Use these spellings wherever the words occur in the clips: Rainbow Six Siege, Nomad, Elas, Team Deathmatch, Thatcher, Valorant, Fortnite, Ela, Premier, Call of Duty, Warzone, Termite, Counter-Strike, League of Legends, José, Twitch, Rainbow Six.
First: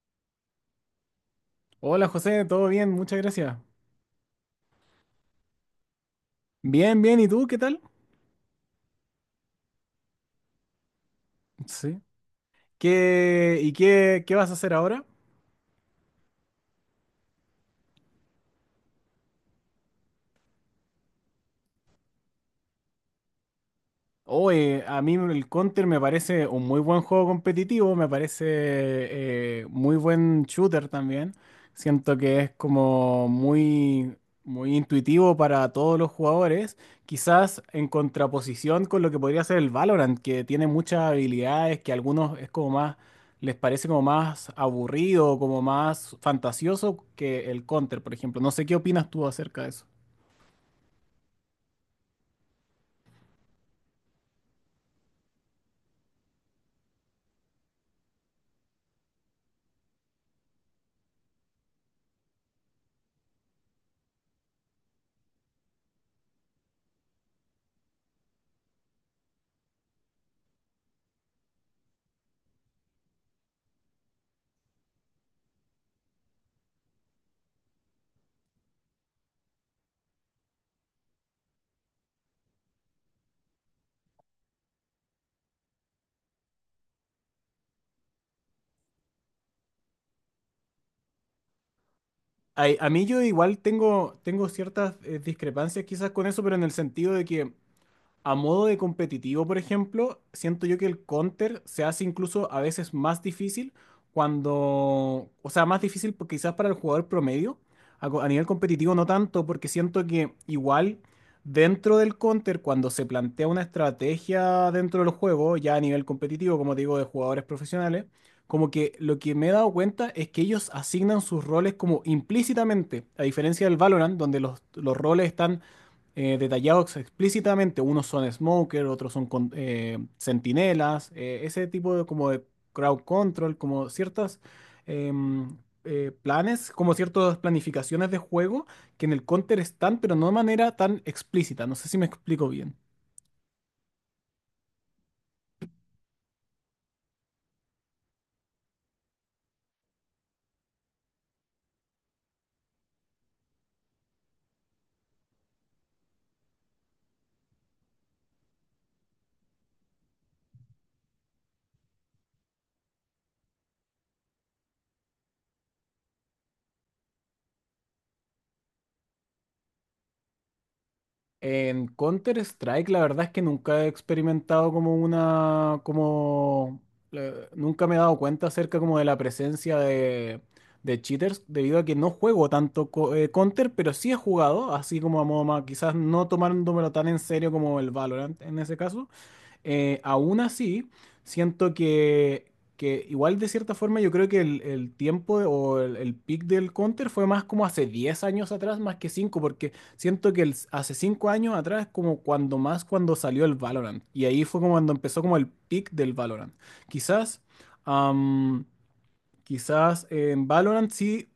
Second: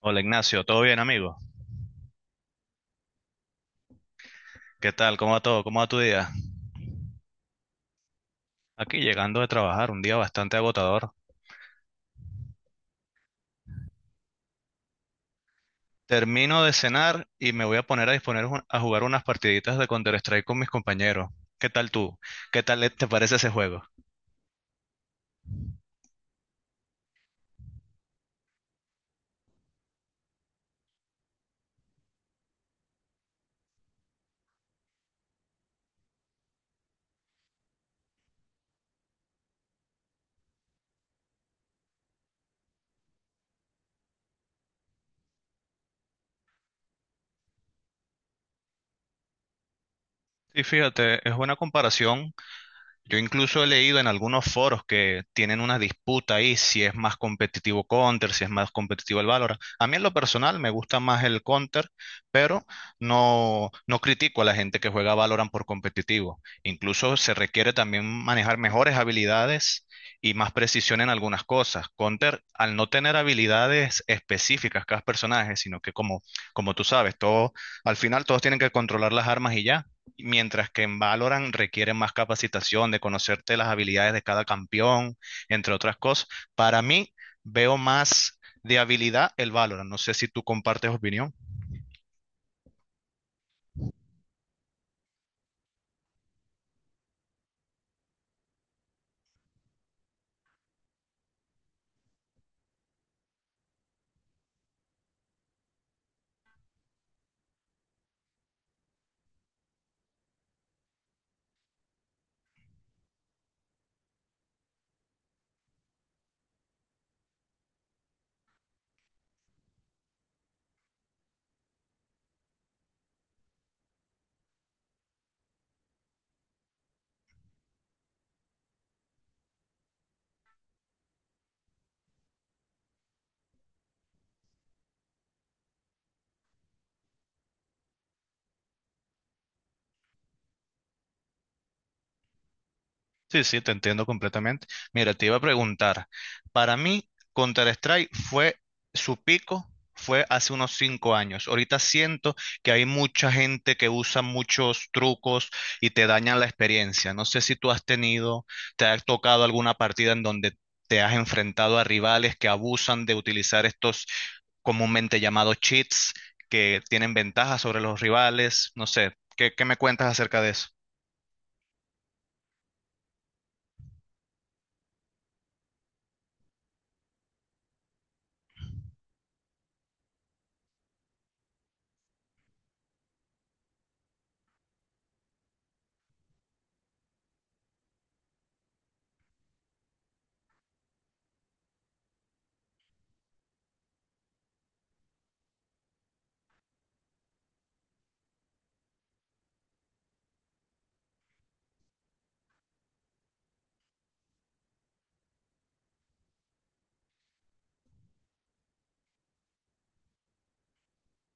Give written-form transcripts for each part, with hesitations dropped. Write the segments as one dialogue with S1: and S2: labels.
S1: Hola Ignacio, ¿todo bien amigo?
S2: Hola José, ¿todo bien? Muchas gracias.
S1: ¿Qué tal? ¿Cómo va todo? ¿Cómo va tu día?
S2: Bien, bien, ¿y tú qué tal?
S1: Aquí llegando de trabajar, un día bastante agotador.
S2: Sí. ¿Y qué vas a hacer ahora?
S1: Termino de cenar y me voy a poner a jugar unas partiditas de Counter-Strike con mis compañeros. ¿Qué tal tú? ¿Qué tal te parece ese juego?
S2: Oye, a mí el Counter me parece un muy buen juego competitivo, me parece muy buen shooter también. Siento que es como muy, muy intuitivo para todos los jugadores, quizás en contraposición con lo que podría ser el Valorant, que tiene muchas habilidades que a algunos es como más, les parece como más aburrido, como más fantasioso que el Counter, por ejemplo. No sé qué opinas tú acerca de eso.
S1: Y fíjate, es buena comparación. Yo incluso he leído en algunos foros que tienen una disputa ahí si es más competitivo Counter, si es más competitivo el Valorant. A mí en lo personal me gusta más el Counter, pero no, no critico a la gente que juega Valorant por competitivo. Incluso se requiere también manejar mejores habilidades y más precisión en algunas cosas. Counter, al no tener habilidades específicas cada personaje, sino que como, como tú sabes, todo, al final todos tienen que controlar las armas y ya. Mientras que en Valorant requiere más capacitación de conocerte las habilidades de cada campeón, entre otras cosas. Para mí, veo más de habilidad el Valorant. No sé si tú compartes opinión.
S2: A mí yo igual tengo ciertas discrepancias quizás con eso, pero en el sentido de que a modo de competitivo, por ejemplo, siento yo que el counter se hace incluso a veces más difícil cuando, o sea, más difícil porque quizás para el jugador promedio, a nivel competitivo no tanto, porque siento que igual dentro del counter, cuando se plantea una estrategia dentro del juego, ya a nivel competitivo, como te digo, de jugadores profesionales, como que lo que me he dado cuenta es que ellos asignan sus roles como implícitamente, a diferencia del Valorant, donde los roles están detallados explícitamente. Unos son smoker, otros son sentinelas, ese tipo de como de crowd control, como ciertas em, planes, como ciertas planificaciones de juego que en el Counter están, pero no de manera tan explícita. No sé si me explico bien.
S1: Sí, sí, te entiendo completamente. Mira, te iba a preguntar, para mí Counter-Strike fue su pico, fue hace unos 5 años. Ahorita siento que hay mucha gente que usa muchos trucos y te dañan la experiencia. No sé si tú has tenido, te ha tocado alguna partida en donde te has enfrentado a rivales que abusan de utilizar estos comúnmente llamados cheats que tienen ventajas sobre los rivales. No sé, ¿qué me cuentas acerca de eso?
S2: En Counter-Strike, la verdad es que nunca he experimentado como una, como, nunca me he dado cuenta acerca como de la presencia de cheaters, debido a que no juego tanto Counter, pero sí he jugado, así como a modo más, quizás no tomándomelo tan en serio como el Valorant en ese caso. Aún así, siento que igual de cierta forma yo creo que el o el peak del Counter fue más como hace 10 años atrás, más que 5 porque siento que hace 5 años atrás es como cuando más cuando salió el Valorant. Y ahí fue como cuando empezó como el peak del Valorant. Quizás, am, quizás en Valorant sí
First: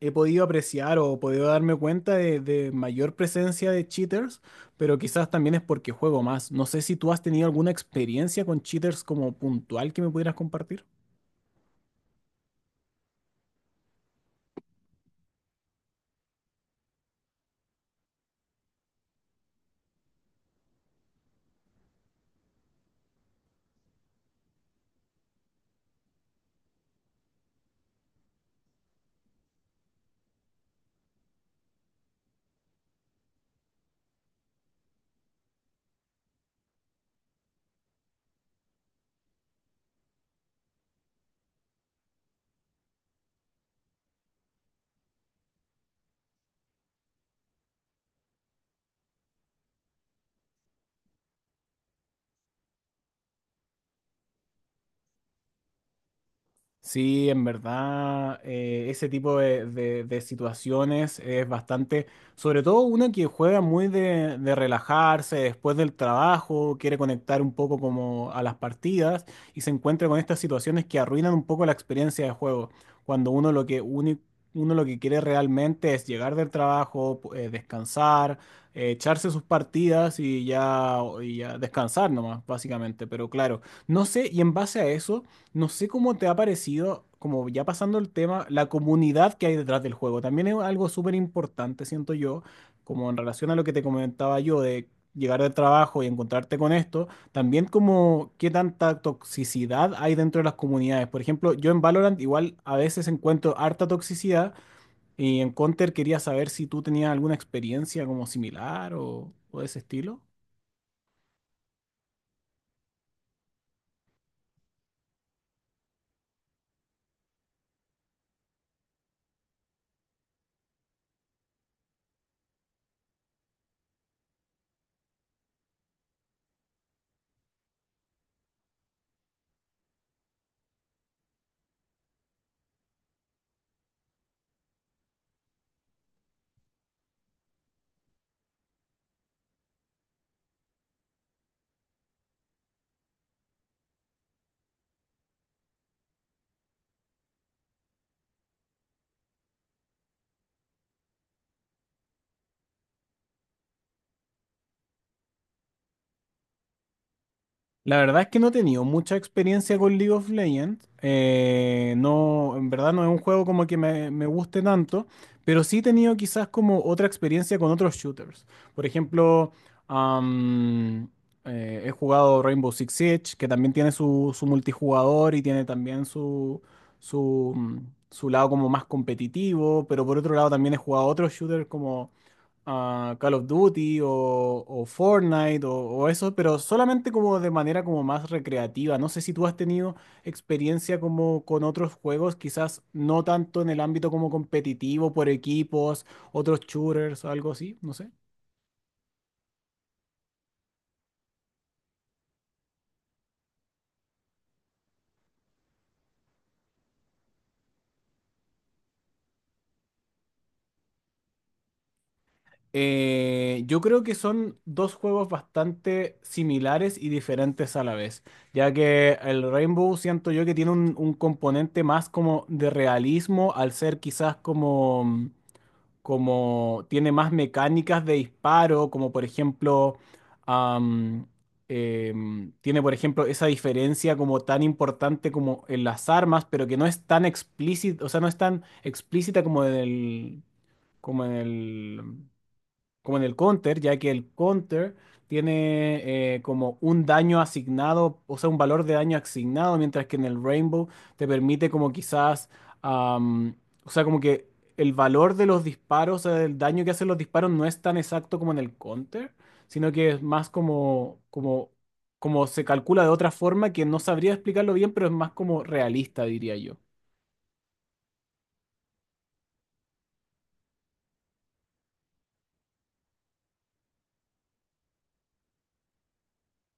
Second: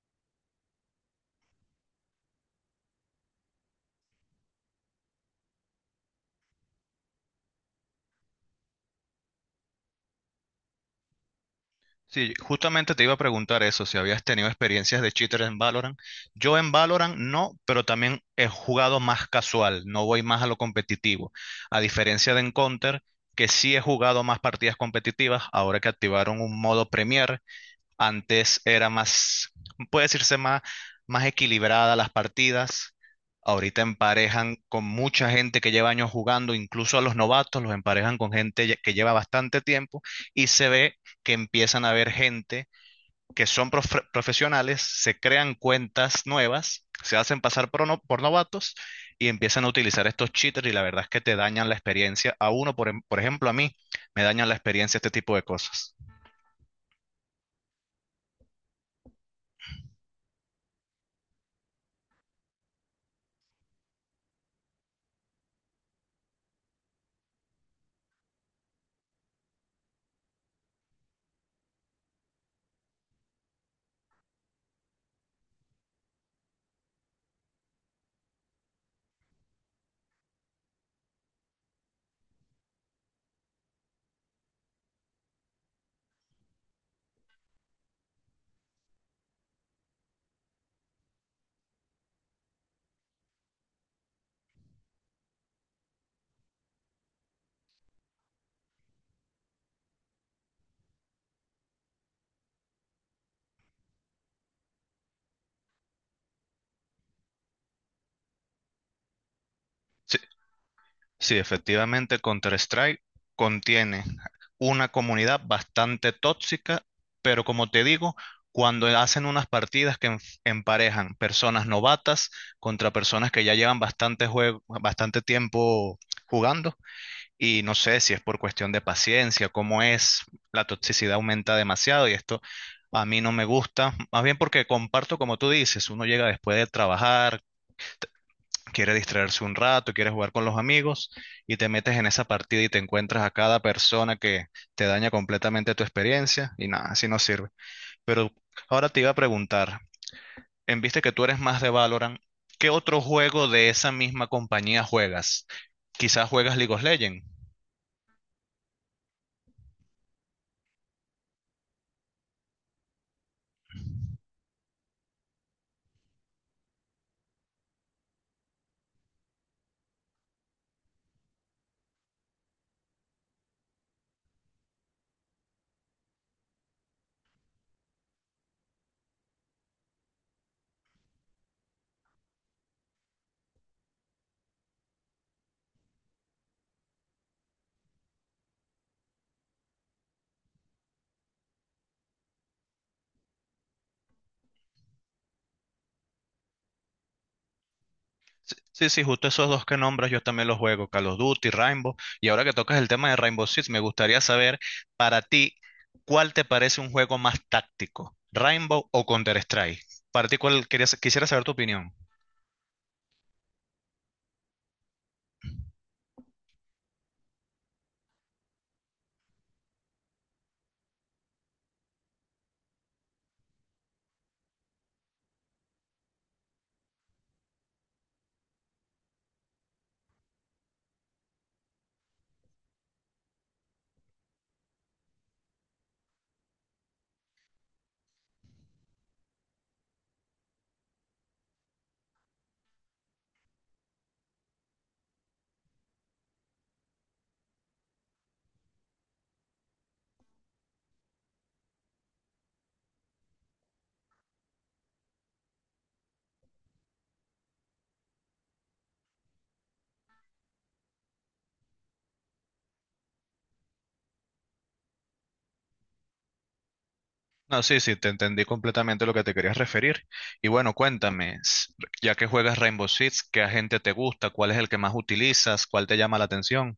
S2: he podido apreciar o podido darme cuenta de mayor presencia de cheaters, pero quizás también es porque juego más. No sé si tú has tenido alguna experiencia con cheaters como puntual que me pudieras compartir.
S1: Sí, justamente te iba a preguntar eso, si habías tenido experiencias de cheater en Valorant. Yo en Valorant no, pero también he jugado más casual, no voy más a lo competitivo. A diferencia de en Counter, que sí he jugado más partidas competitivas, ahora que activaron un modo Premier, antes era más, puede decirse más, más equilibrada las partidas. Ahorita emparejan con mucha gente que lleva años jugando, incluso a los novatos los emparejan con gente que lleva bastante tiempo y se ve que empiezan a haber gente que son profesionales, se crean cuentas nuevas, se hacen pasar por, por novatos y empiezan a utilizar estos cheaters y la verdad es que te dañan la experiencia. A uno, por ejemplo, a mí, me dañan la experiencia este tipo de cosas.
S2: Sí, en verdad, ese tipo de situaciones es bastante, sobre todo uno que juega muy de relajarse después del trabajo, quiere conectar un poco como a las partidas y se encuentra con estas situaciones que arruinan un poco la experiencia de juego, cuando uno lo que quiere realmente es llegar del trabajo, descansar, echarse sus partidas y ya descansar nomás, básicamente, pero claro, no sé, y en base a eso. No sé cómo te ha parecido, como ya pasando el tema, la comunidad que hay detrás del juego. También es algo súper importante, siento yo, como en relación a lo que te comentaba yo de llegar del trabajo y encontrarte con esto, también como qué tanta toxicidad hay dentro de las comunidades. Por ejemplo, yo en Valorant igual a veces encuentro harta toxicidad y en Counter quería saber si tú tenías alguna experiencia como similar o de ese estilo.
S1: Sí, efectivamente, Counter-Strike contiene una comunidad bastante tóxica, pero como te digo, cuando hacen unas partidas que emparejan personas novatas contra personas que ya llevan bastante juego, bastante tiempo jugando, y no sé si es por cuestión de paciencia, cómo es, la toxicidad aumenta demasiado y esto a mí no me gusta, más bien porque comparto como tú dices, uno llega después de trabajar, quiere distraerse un rato, quiere jugar con los amigos y te metes en esa partida y te encuentras a cada persona que te daña completamente tu experiencia y nada, así no sirve. Pero ahora te iba a preguntar, en viste que tú eres más de Valorant, ¿qué otro juego de esa misma compañía juegas? Quizás juegas League of Legends.
S2: La verdad es que no he tenido mucha experiencia con League of Legends. No, en verdad no es un juego como que me guste tanto, pero sí he tenido quizás como otra experiencia con otros shooters. Por ejemplo, am, he jugado Rainbow Six Siege, que también tiene su multijugador y tiene también su, mm, su lado como más competitivo, pero por otro lado también he jugado otros shooters a Call of Duty o Fortnite o eso, pero solamente como de manera como más recreativa. No sé si tú has tenido experiencia como con otros juegos, quizás no tanto en el ámbito como competitivo, por equipos, otros shooters, algo así, no sé.
S1: Sí, sí, sí, justo esos dos que nombras yo también los juego, Call of Duty, Rainbow. Y ahora que tocas el tema de Rainbow Six, me gustaría saber para ti, ¿cuál te parece un juego más táctico? ¿Rainbow o Counter-Strike? Para ti, quisiera saber tu opinión?
S2: Yo creo que son dos juegos bastante similares y diferentes a la vez, ya que el Rainbow siento yo que tiene un componente más como de realismo al ser quizás como tiene más mecánicas de disparo, como por ejemplo, am, tiene por ejemplo esa diferencia como tan importante como en las armas, pero que no es tan explícita, o sea, no es tan explícita como en el, como en el como en el counter, ya que el counter tiene como un daño asignado, o sea, un valor de daño asignado, mientras que en el Rainbow te permite como quizás, am, o sea, como que el valor de los disparos, o sea, el daño que hacen los disparos no es tan exacto como en el counter, sino que es más como se calcula de otra forma que no sabría explicarlo bien, pero es más como realista, diría yo.
S1: No, sí, sí, te entendí completamente lo que te querías referir. Y bueno, cuéntame, ya que juegas Rainbow Six, ¿qué agente te gusta? ¿Cuál es el que más utilizas? ¿Cuál te llama la atención?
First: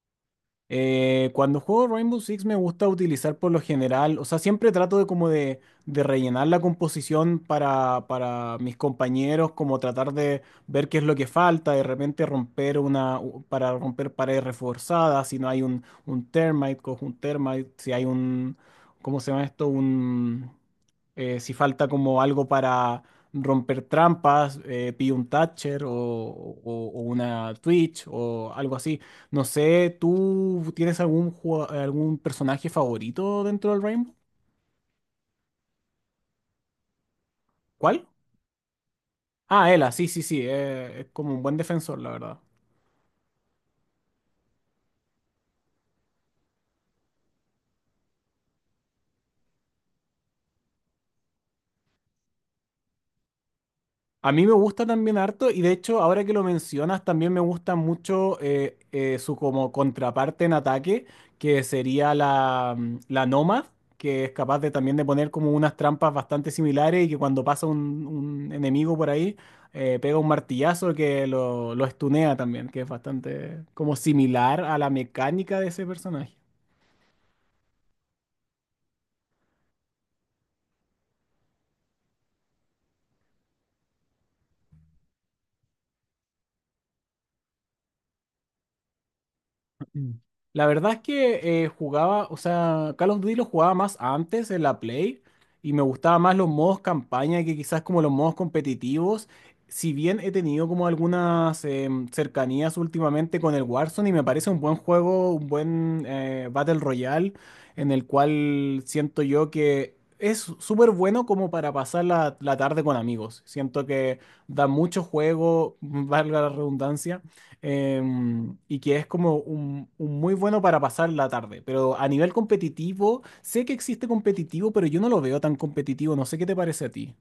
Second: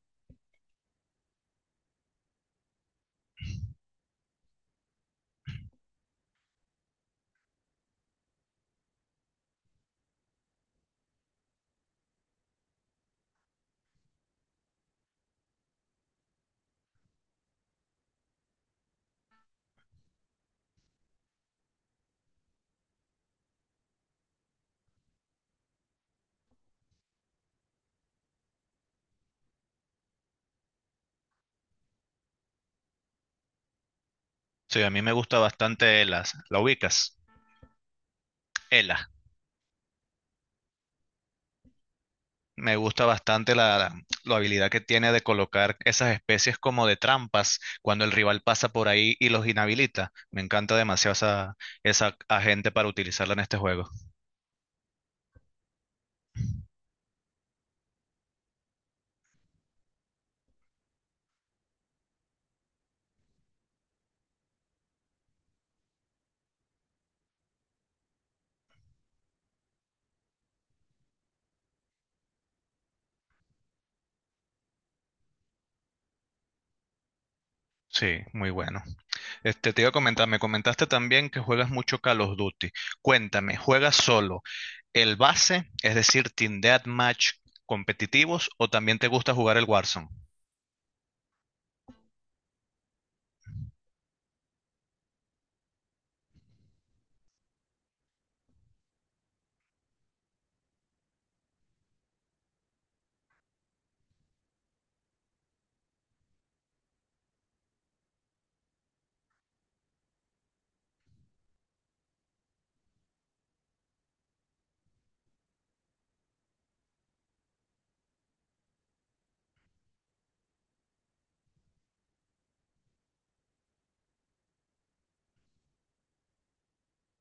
S2: Cuando juego Rainbow Six me gusta utilizar por lo general, o sea, siempre trato de como de rellenar la composición para mis compañeros, como tratar de ver qué es lo que falta, de repente romper para romper paredes reforzadas, si no hay un termite, cojo un termite, si hay un, ¿cómo se llama esto? Si falta como algo para romper trampas, pillo un Thatcher o una Twitch o algo así. No sé, ¿tú tienes algún personaje favorito dentro del Rainbow?
S1: Sí, a mí me gusta bastante Elas. ¿La ubicas?
S2: ¿Cuál?
S1: Elas.
S2: Ah, Ela, sí, sí, sí, es como un buen defensor, la verdad.
S1: Me gusta bastante la, la habilidad que tiene de colocar esas especies como de trampas cuando el rival pasa por ahí y los inhabilita. Me encanta demasiado esa, esa agente para utilizarla en este juego.
S2: A mí me gusta también harto y de hecho ahora que lo mencionas también me gusta mucho su como contraparte en ataque que sería la Nomad que es capaz de también de poner como unas trampas bastante similares y que cuando pasa un enemigo por ahí pega un martillazo que lo estunea también que es bastante como similar a la mecánica de ese personaje.
S1: Sí, muy bueno. Este, te iba a comentar, me comentaste también que juegas mucho Call of Duty. Cuéntame, ¿juegas solo el base, es decir, Team Deathmatch competitivos o también te gusta jugar el Warzone?
S2: Mm. La verdad es que jugaba, o sea, Call of Duty lo jugaba más antes en la Play y me gustaba más los modos campaña que quizás como los modos competitivos. Si bien he tenido como algunas cercanías últimamente con el Warzone y me parece un buen juego, un buen Battle Royale en el cual siento yo que es súper bueno como para pasar la tarde con amigos. Siento que da mucho juego, valga la redundancia y que es como un, muy bueno para pasar la tarde. Pero a nivel competitivo, sé que existe competitivo, pero yo no lo veo tan competitivo. No sé qué te parece a ti.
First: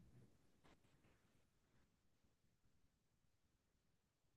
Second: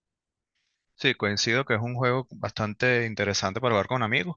S1: Sí, coincido que es un juego bastante interesante para jugar con amigos.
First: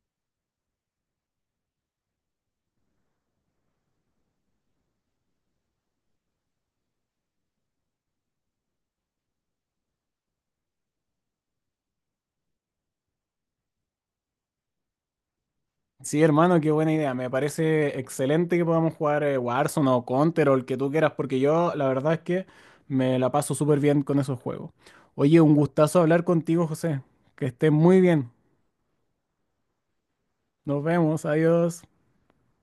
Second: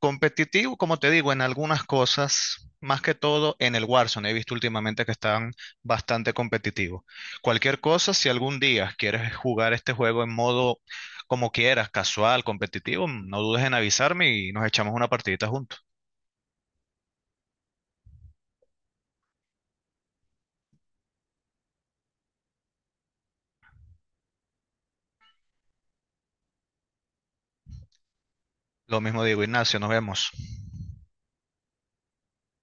S1: Competitivo, como te digo, en algunas cosas, más que todo en el Warzone. He visto últimamente que están bastante competitivos. Cualquier cosa, si algún día quieres jugar este juego en modo como quieras, casual, competitivo, no dudes en avisarme y nos echamos una partidita juntos.
S2: Sí, hermano, qué buena idea. Me parece excelente que podamos jugar Warzone o Counter o el que tú quieras, porque yo la verdad es que me la paso súper bien con esos juegos. Oye, un gustazo hablar contigo, José. Que estés muy bien.
S1: Lo mismo digo, Ignacio, nos vemos.
S2: Nos vemos. Adiós.